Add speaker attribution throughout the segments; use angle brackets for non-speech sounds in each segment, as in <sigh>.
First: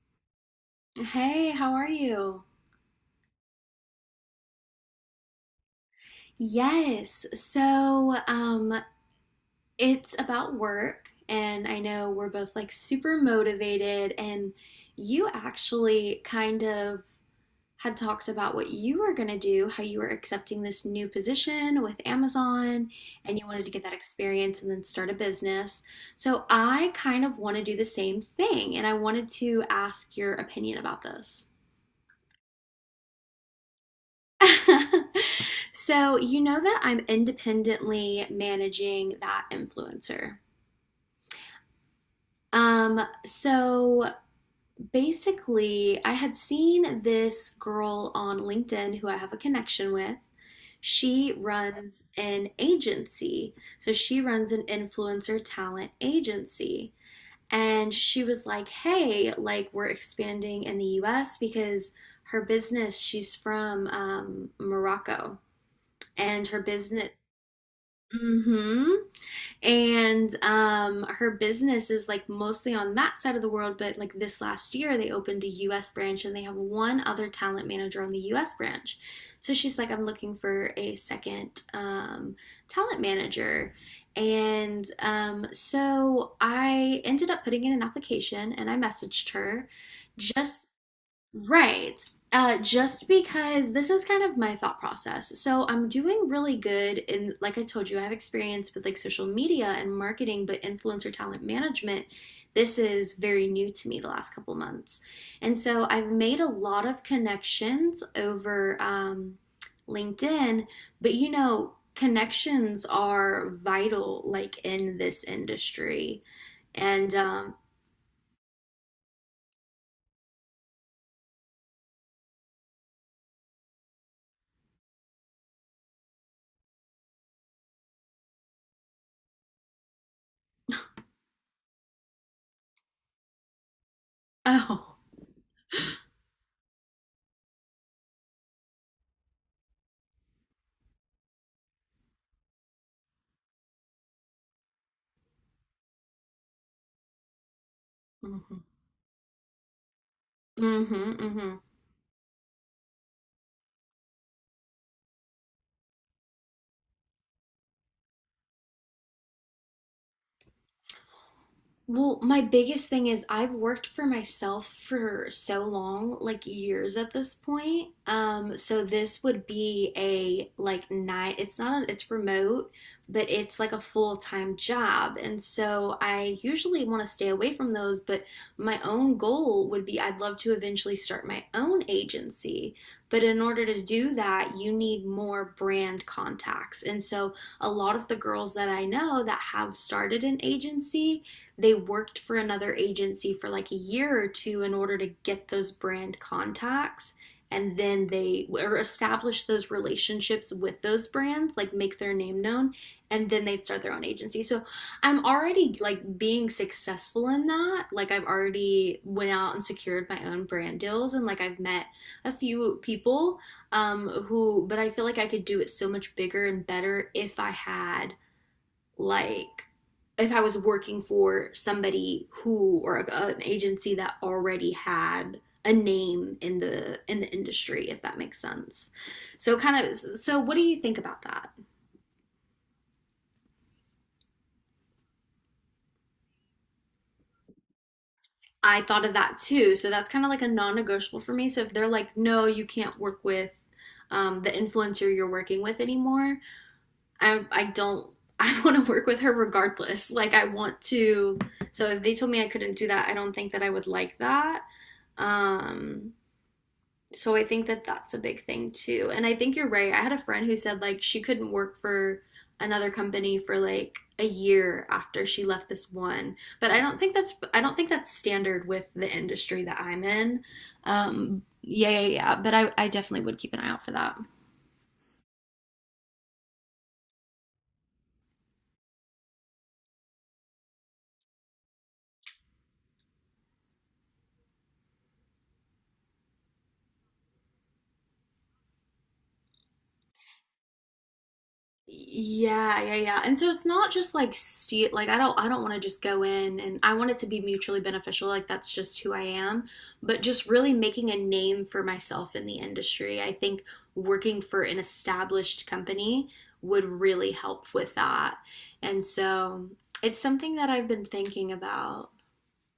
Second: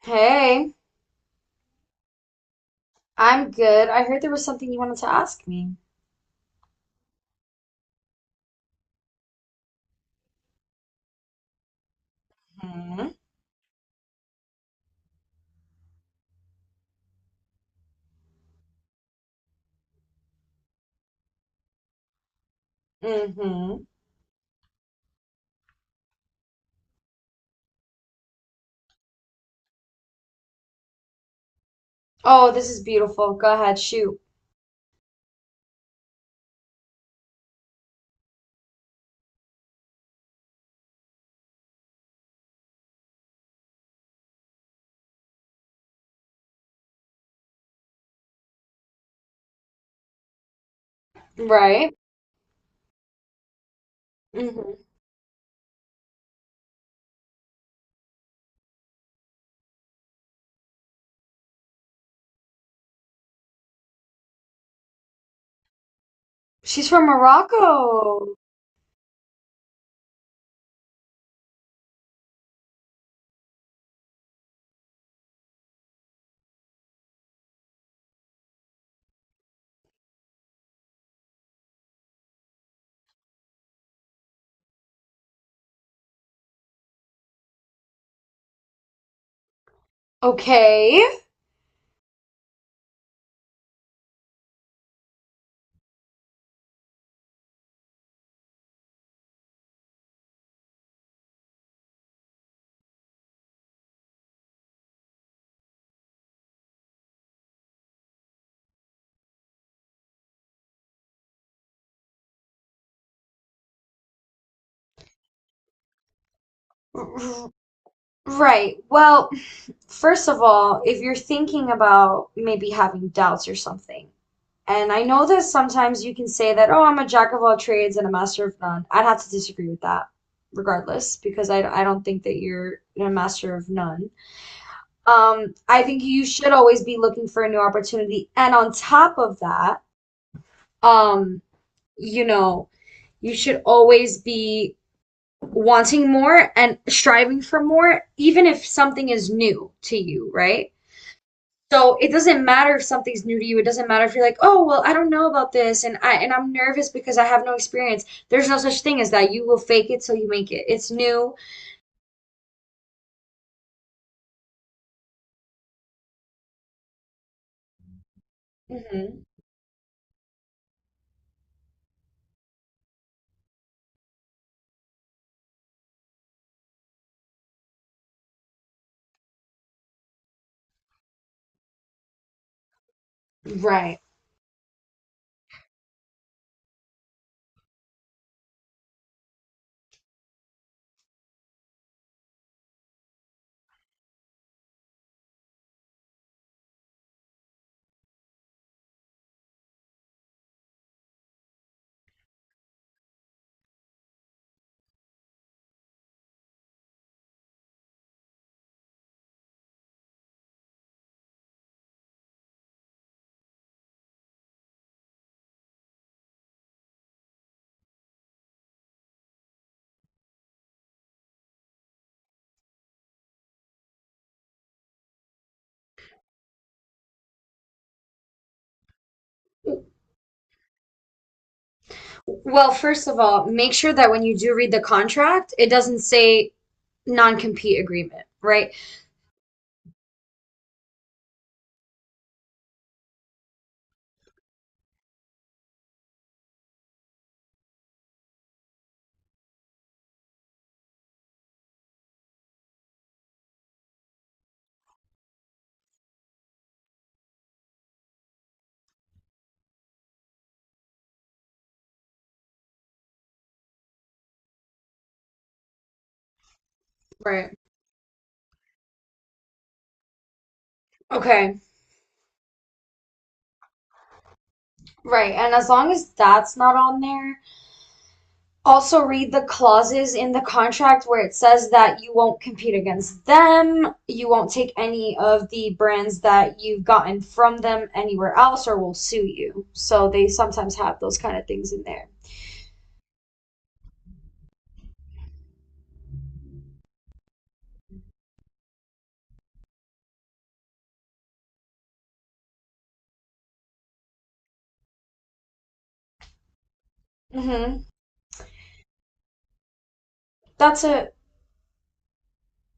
Speaker 1: Hey,
Speaker 2: Hey, how are you?
Speaker 1: I'm good. I heard there was something you wanted to ask me.
Speaker 2: Yes. So, it's about work, and I know we're both like
Speaker 1: Hmm.
Speaker 2: super motivated, and you actually kind of had talked about what you were going to do, how you were accepting this new position with Amazon, and you wanted to get
Speaker 1: Mm-hmm.
Speaker 2: that experience and then start a business. So, I kind of want to do the same thing, and I wanted to ask your opinion about this.
Speaker 1: Oh, this is beautiful. Go ahead, shoot.
Speaker 2: <laughs> So you know that I'm independently managing that influencer. Um, so basically, I had seen this girl on LinkedIn who I have a connection with. She
Speaker 1: Right?
Speaker 2: runs an agency. So she runs an
Speaker 1: Mm-hmm.
Speaker 2: influencer talent agency. And she was like, hey, like we're expanding in the US because her business, she's from Morocco. And her
Speaker 1: She's from
Speaker 2: business,
Speaker 1: Morocco.
Speaker 2: hmm And her business is like mostly on that side of the world, but like this last year, they opened a US branch and they have one other talent manager on the US branch. So she's like, I'm looking for a second talent manager. And so I ended up putting in an application and I messaged her just.
Speaker 1: Okay.
Speaker 2: Right. Just because this is kind of my thought process. So I'm doing really good in, like I told you, I have experience with like social media and marketing, but influencer talent management, this is very new to me the last couple months. And so I've made a lot of connections over LinkedIn, but you know, connections are vital like in this industry. And
Speaker 1: R- right. Well, first of all, if you're thinking about maybe having doubts or something, and I know that sometimes you can say that, oh, I'm a jack of all trades and a master of none. I'd have to disagree with that, regardless, because I don't think that you're a master of none.
Speaker 2: <laughs> oh,
Speaker 1: I think you should always be looking for a new opportunity. And on top of that, um, you know, you should always be wanting more and striving for more, even
Speaker 2: hmm,
Speaker 1: if something is new to you, right?
Speaker 2: mm, hmm.
Speaker 1: So it doesn't matter if something's new to you. It doesn't matter if you're like, oh, well, I don't know about this and I'm nervous because I have no experience. There's no such thing as that. You will fake it till you make it. It's new.
Speaker 2: Well, my biggest thing is I've worked for myself for so long, like years at this point. So this
Speaker 1: Hmm.
Speaker 2: would be a like night. It's not a, it's remote, but it's like a full-time job. And so I usually want to stay away from those, but my own goal would be I'd love to eventually start my own agency. But in order to
Speaker 1: Right.
Speaker 2: do that, you need more brand contacts. And so a lot of the girls that I know that have started an agency, they worked for another agency for like a year or two in order to get those brand contacts, and then they or establish those relationships with those brands, like make their name known, and then they'd start their own agency. So I'm already like being successful in that, like I've already went out and secured my own brand deals, and like I've met a few people, who, but I feel like I could do it so much bigger and better if I had, like, if I was working for somebody who, or a, an agency that already had a name in the industry, if that makes sense. So kind of, so what do you think about that?
Speaker 1: Well, first of all, make sure that when you do read the contract, it doesn't say non-compete agreement, right?
Speaker 2: I thought of that too. So that's kind of like a non-negotiable for me. So if they're like no, you can't work with the influencer you're working with anymore, I don't, <laughs> I want to work with her regardless. Like I want to. So if they told me I couldn't do that, I don't think that I would like that. Um, so I think that that's a big thing too. And I think you're right. I had a friend who said like she couldn't work for another company for like a year after she left this one. But I
Speaker 1: Right.
Speaker 2: don't think that's standard with the industry that I'm in. Um,
Speaker 1: Okay,
Speaker 2: yeah, yeah, yeah. But I definitely would keep an eye out for that.
Speaker 1: right. And as long as that's not on there, also read the clauses in the contract where it says that you won't compete against them, you won't take any of the brands that you've gotten from them anywhere else, or will sue you. So they sometimes have those kind of things in there.
Speaker 2: Yeah, yeah, yeah. And so it's not just like steal, like I don't want to just go in, and I want it to be mutually beneficial. Like that's just who I am, but just really making a name for myself in the industry. I think working for an established company would really help
Speaker 1: Hmm.
Speaker 2: with that. And so it's something that
Speaker 1: That's
Speaker 2: I've been
Speaker 1: it.
Speaker 2: thinking about.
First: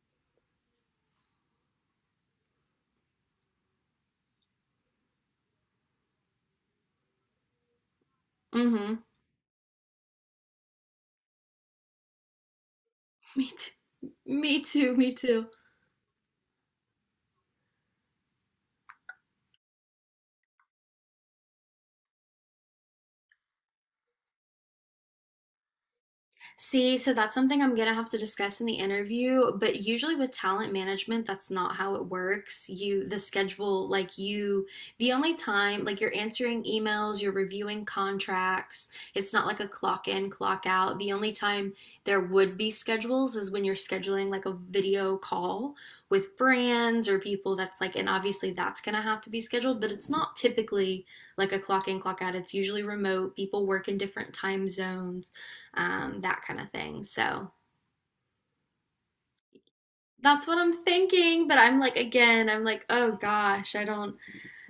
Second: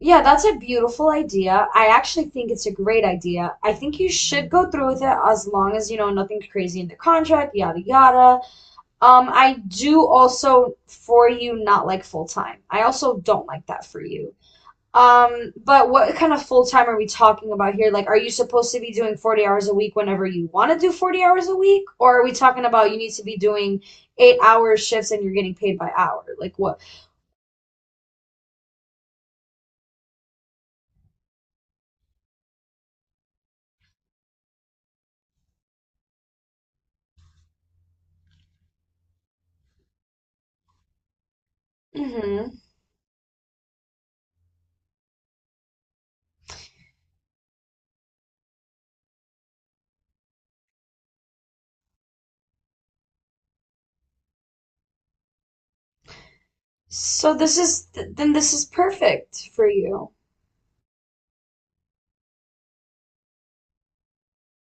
Speaker 1: Yeah, that's a beautiful idea. I actually think it's a great idea. I think you should go through with it as long as, you know, nothing's crazy in the contract, yada yada.
Speaker 2: Mhm.
Speaker 1: I do also for you not like full time. I also
Speaker 2: <laughs>
Speaker 1: don't
Speaker 2: Me
Speaker 1: like that
Speaker 2: too.
Speaker 1: for you.
Speaker 2: Me too. Me too.
Speaker 1: But what kind of full time are we talking about here? Like, are you supposed to be doing 40 hours a week whenever you want to do 40 hours a week? Or are we talking about you need to be doing 8-hour shifts and you're getting paid by hour? Like, what?
Speaker 2: See, so that's something I'm gonna have to discuss in the interview, but usually with talent management, that's not how it works. You, the schedule, like you, the only time, like you're answering emails, you're reviewing contracts, it's not like a clock in, clock out. The only time there
Speaker 1: Hmm.
Speaker 2: would be schedules is when you're scheduling like a video call with brands or people that's like, and obviously that's gonna have to be scheduled, but it's not typically like a clock in, clock out. It's usually remote. People work in different time zones, that kind of thing.
Speaker 1: So
Speaker 2: So
Speaker 1: then this is perfect for you.
Speaker 2: that's what I'm thinking. But I'm like, again, I'm like, oh gosh, I don't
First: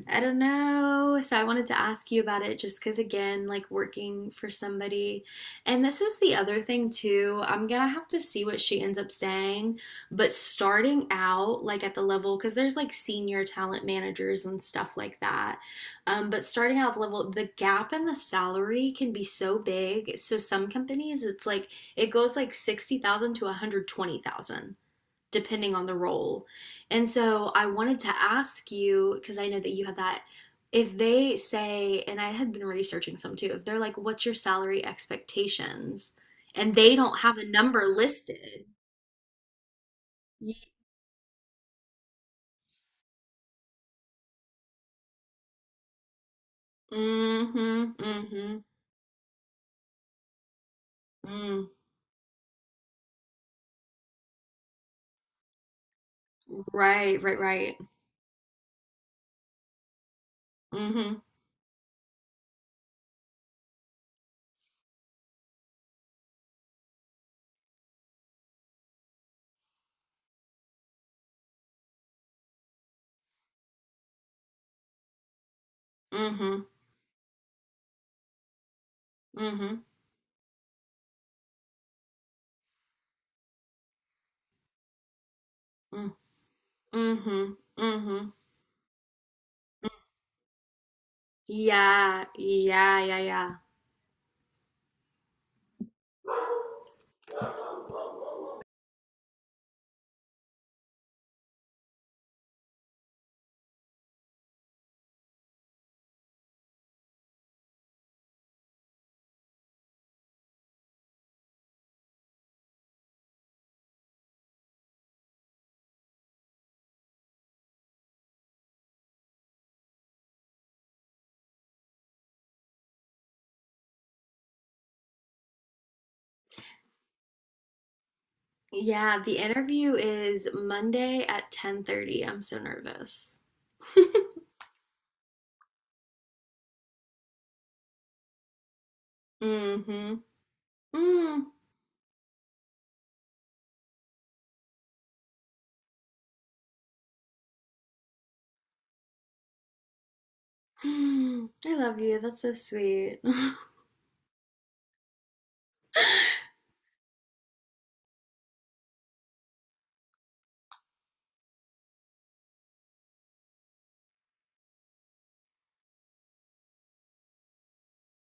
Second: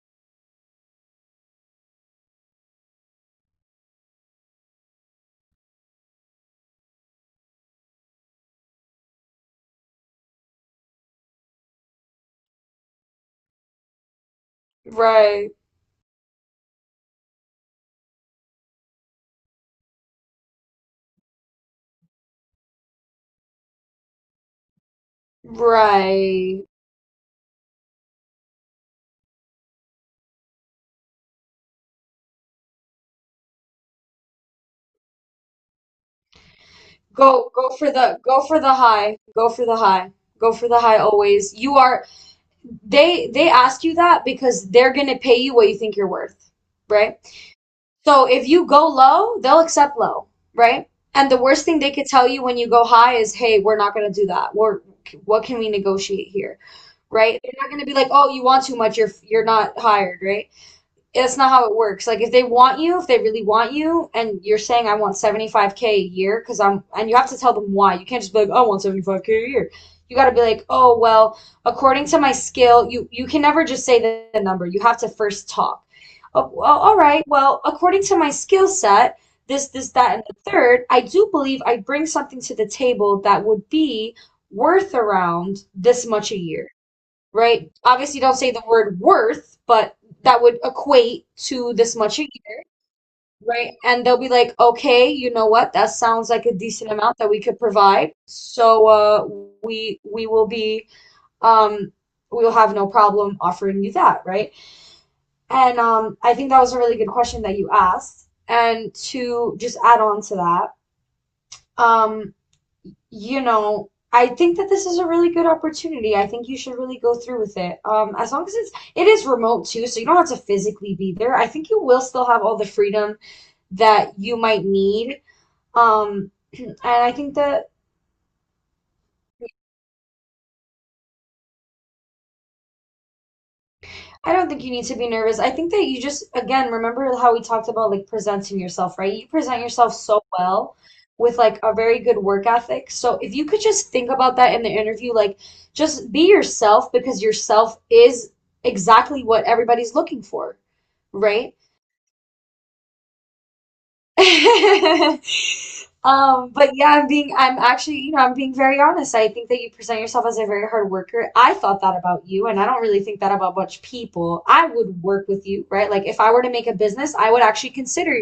Speaker 2: I don't know. So I wanted to ask you about it just because, again, like working for somebody. And this is the other thing, too. I'm gonna have to see what she ends up saying. But starting out, like at the level, because there's like senior talent managers and stuff like
Speaker 1: Right.
Speaker 2: that. But starting out level, the gap in the salary can be so big. So some companies, it's like it goes like 60,000 to 120,000 depending on the role.
Speaker 1: Right.
Speaker 2: And so I wanted to ask you, because I know that you had that, if they say, and I had been researching some too, if they're like, what's your salary expectations? And they don't have a number
Speaker 1: Go for
Speaker 2: listed.
Speaker 1: the high. Go for the high. Go for the high always. You are they ask you that because they're gonna pay you what you think you're worth, right?
Speaker 2: Mm-hmm,
Speaker 1: So if
Speaker 2: mm-hmm,
Speaker 1: you go low, they'll accept low, right? And the worst
Speaker 2: mm.
Speaker 1: thing they could tell you when you go high is, "Hey, we're not gonna do that. We're what can we negotiate here?"
Speaker 2: Right, right,
Speaker 1: Right? They're not
Speaker 2: right.
Speaker 1: gonna be like, "Oh, you want too much. You're not hired," right?
Speaker 2: Mm-hmm,
Speaker 1: That's not how it works. Like if they want you, if they really want you, and you're saying I want 75K a year and you have to tell them why. You can't just be like "Oh, I want 75K a year. You got to be like, oh well, according to my skill, you can never just say the number. You have to first talk. Oh,
Speaker 2: mm-hmm,
Speaker 1: well, all right. Well, according to my skill set, this
Speaker 2: mm-hmm,
Speaker 1: this that and the third, I do believe I bring something to the table that would be worth around this
Speaker 2: mm,
Speaker 1: much a year,
Speaker 2: mm-hmm,
Speaker 1: right? Obviously,
Speaker 2: mm-hmm.
Speaker 1: don't say the word worth, but that would equate to this much a
Speaker 2: Yeah,
Speaker 1: year,
Speaker 2: yeah, yeah, yeah.
Speaker 1: right? And they'll be like, okay, you know what? That sounds like a decent amount that we could provide. So we will be um, we'll have no problem offering you that, right? And I think that was a really good question that you asked. And to just add on to that, um, I think that this is a really good opportunity. I think you should really go through with it. As long as it is remote too, so you don't have to physically be there. I think you will still have all the freedom that you might need. Um, <clears throat> and I think that
Speaker 2: Yeah, the interview is Monday at 10:30. I'm so nervous.
Speaker 1: I don't think you need to be nervous. I think that you just, again, remember how we talked about like presenting yourself, right? You present yourself so
Speaker 2: Mhm.
Speaker 1: well with
Speaker 2: Mm.
Speaker 1: like a very good work ethic. So if you could just think about that in the interview, like just be yourself because yourself is exactly what everybody's looking for,
Speaker 2: <gasps>
Speaker 1: right?
Speaker 2: I love you. That's so sweet.
Speaker 1: <laughs> But yeah, I'm actually, I'm being very honest. I think that you present yourself as a very hard worker. I thought that about you, and I don't really think that about much people. I would work with you, right? Like if I were to make a business, I would actually consider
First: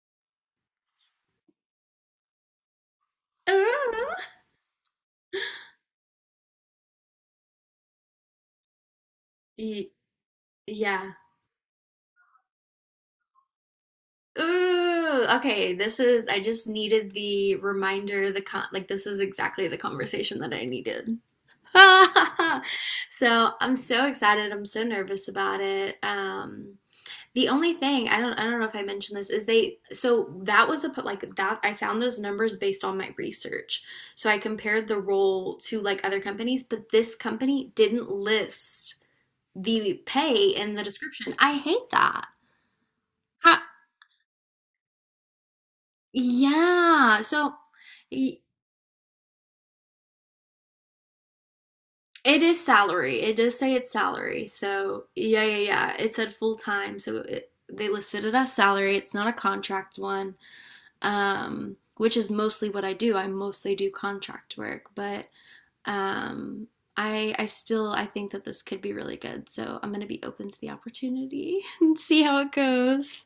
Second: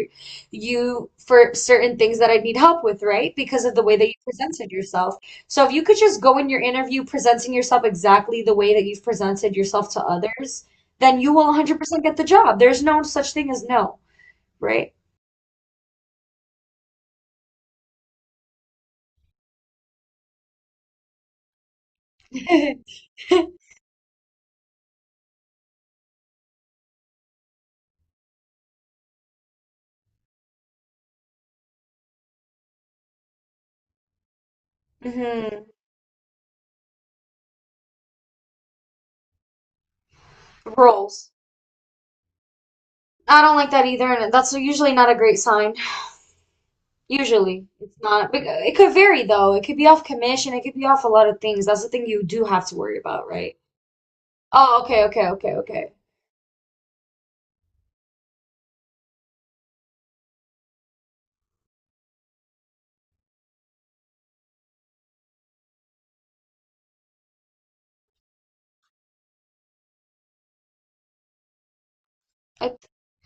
Speaker 1: you for certain things that I need help with, right?
Speaker 2: <laughs>
Speaker 1: Because of the way that
Speaker 2: Ooh.
Speaker 1: you presented yourself. So if you could just go in your interview presenting yourself exactly the way that you've presented
Speaker 2: Y-
Speaker 1: yourself to others,
Speaker 2: Yeah.
Speaker 1: then you will 100% get the job. There's no such thing as no, right?
Speaker 2: Ooh, okay. I just needed the reminder, the con like this is exactly the conversation that I needed. <laughs> So
Speaker 1: <laughs>
Speaker 2: I'm so excited. I'm so nervous about it. The only thing I don't know if I mentioned this is they, so that was a like that I found those numbers based on my research. So I compared the role
Speaker 1: Hmm.
Speaker 2: to like other companies, but this company didn't list the pay in the
Speaker 1: Rolls.
Speaker 2: description. I hate that.
Speaker 1: I don't
Speaker 2: Ha-
Speaker 1: like that either, and that's usually not a great sign.
Speaker 2: yeah. So
Speaker 1: Usually, it's not. It could vary though. It could be off commission. It could be off a lot of things. That's the thing you
Speaker 2: it
Speaker 1: do
Speaker 2: is
Speaker 1: have to worry
Speaker 2: salary.
Speaker 1: about,
Speaker 2: It does
Speaker 1: right?
Speaker 2: say it's salary.
Speaker 1: Oh,
Speaker 2: So
Speaker 1: okay, okay,
Speaker 2: yeah,
Speaker 1: okay,
Speaker 2: yeah,
Speaker 1: okay.
Speaker 2: yeah. It said full time. So it, they listed it as salary. It's not a contract one. Um, which is mostly what I do. I mostly do contract work, but um, I still I think that this could be really good. So I'm gonna be open to the opportunity <laughs> and see how it
Speaker 1: I th
Speaker 2: goes.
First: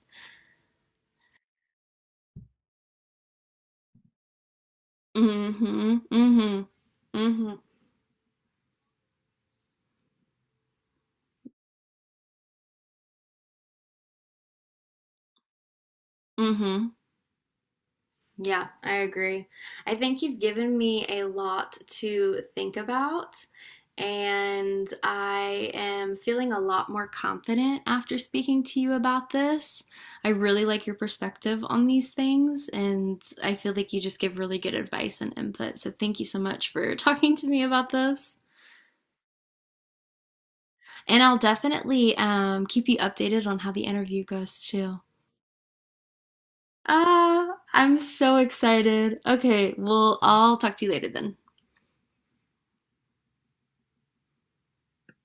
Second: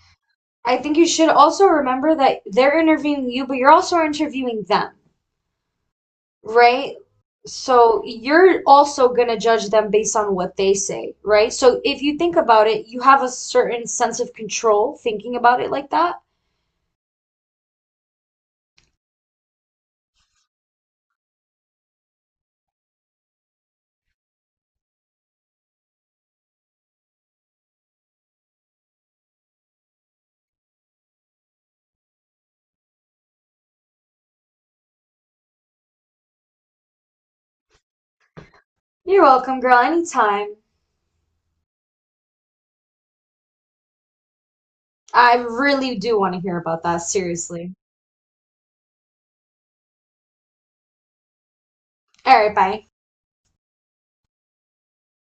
Speaker 1: I think you should also remember that they're interviewing you, but you're also interviewing them,
Speaker 2: Mm-hmm. Mm-hmm.
Speaker 1: right?
Speaker 2: Mm-hmm.
Speaker 1: So you're also gonna judge them based on what they say, right? So if you think about it, you have a certain sense of control thinking about it like that.
Speaker 2: Mm-hmm. Yeah, I agree. I think you've given me a lot to think about, and I am feeling a lot more confident after speaking to you about this. I really like your perspective on these things, and I feel like you just give really good advice and input. So thank you so much for <laughs> talking to me about this.
Speaker 1: You're welcome, girl, anytime.
Speaker 2: And I'll definitely keep you updated on how the interview goes too.
Speaker 1: I really do want to hear about that,
Speaker 2: Ah,
Speaker 1: seriously.
Speaker 2: I'm so excited. Okay, well, I'll talk to you later then.
Speaker 1: All right, bye.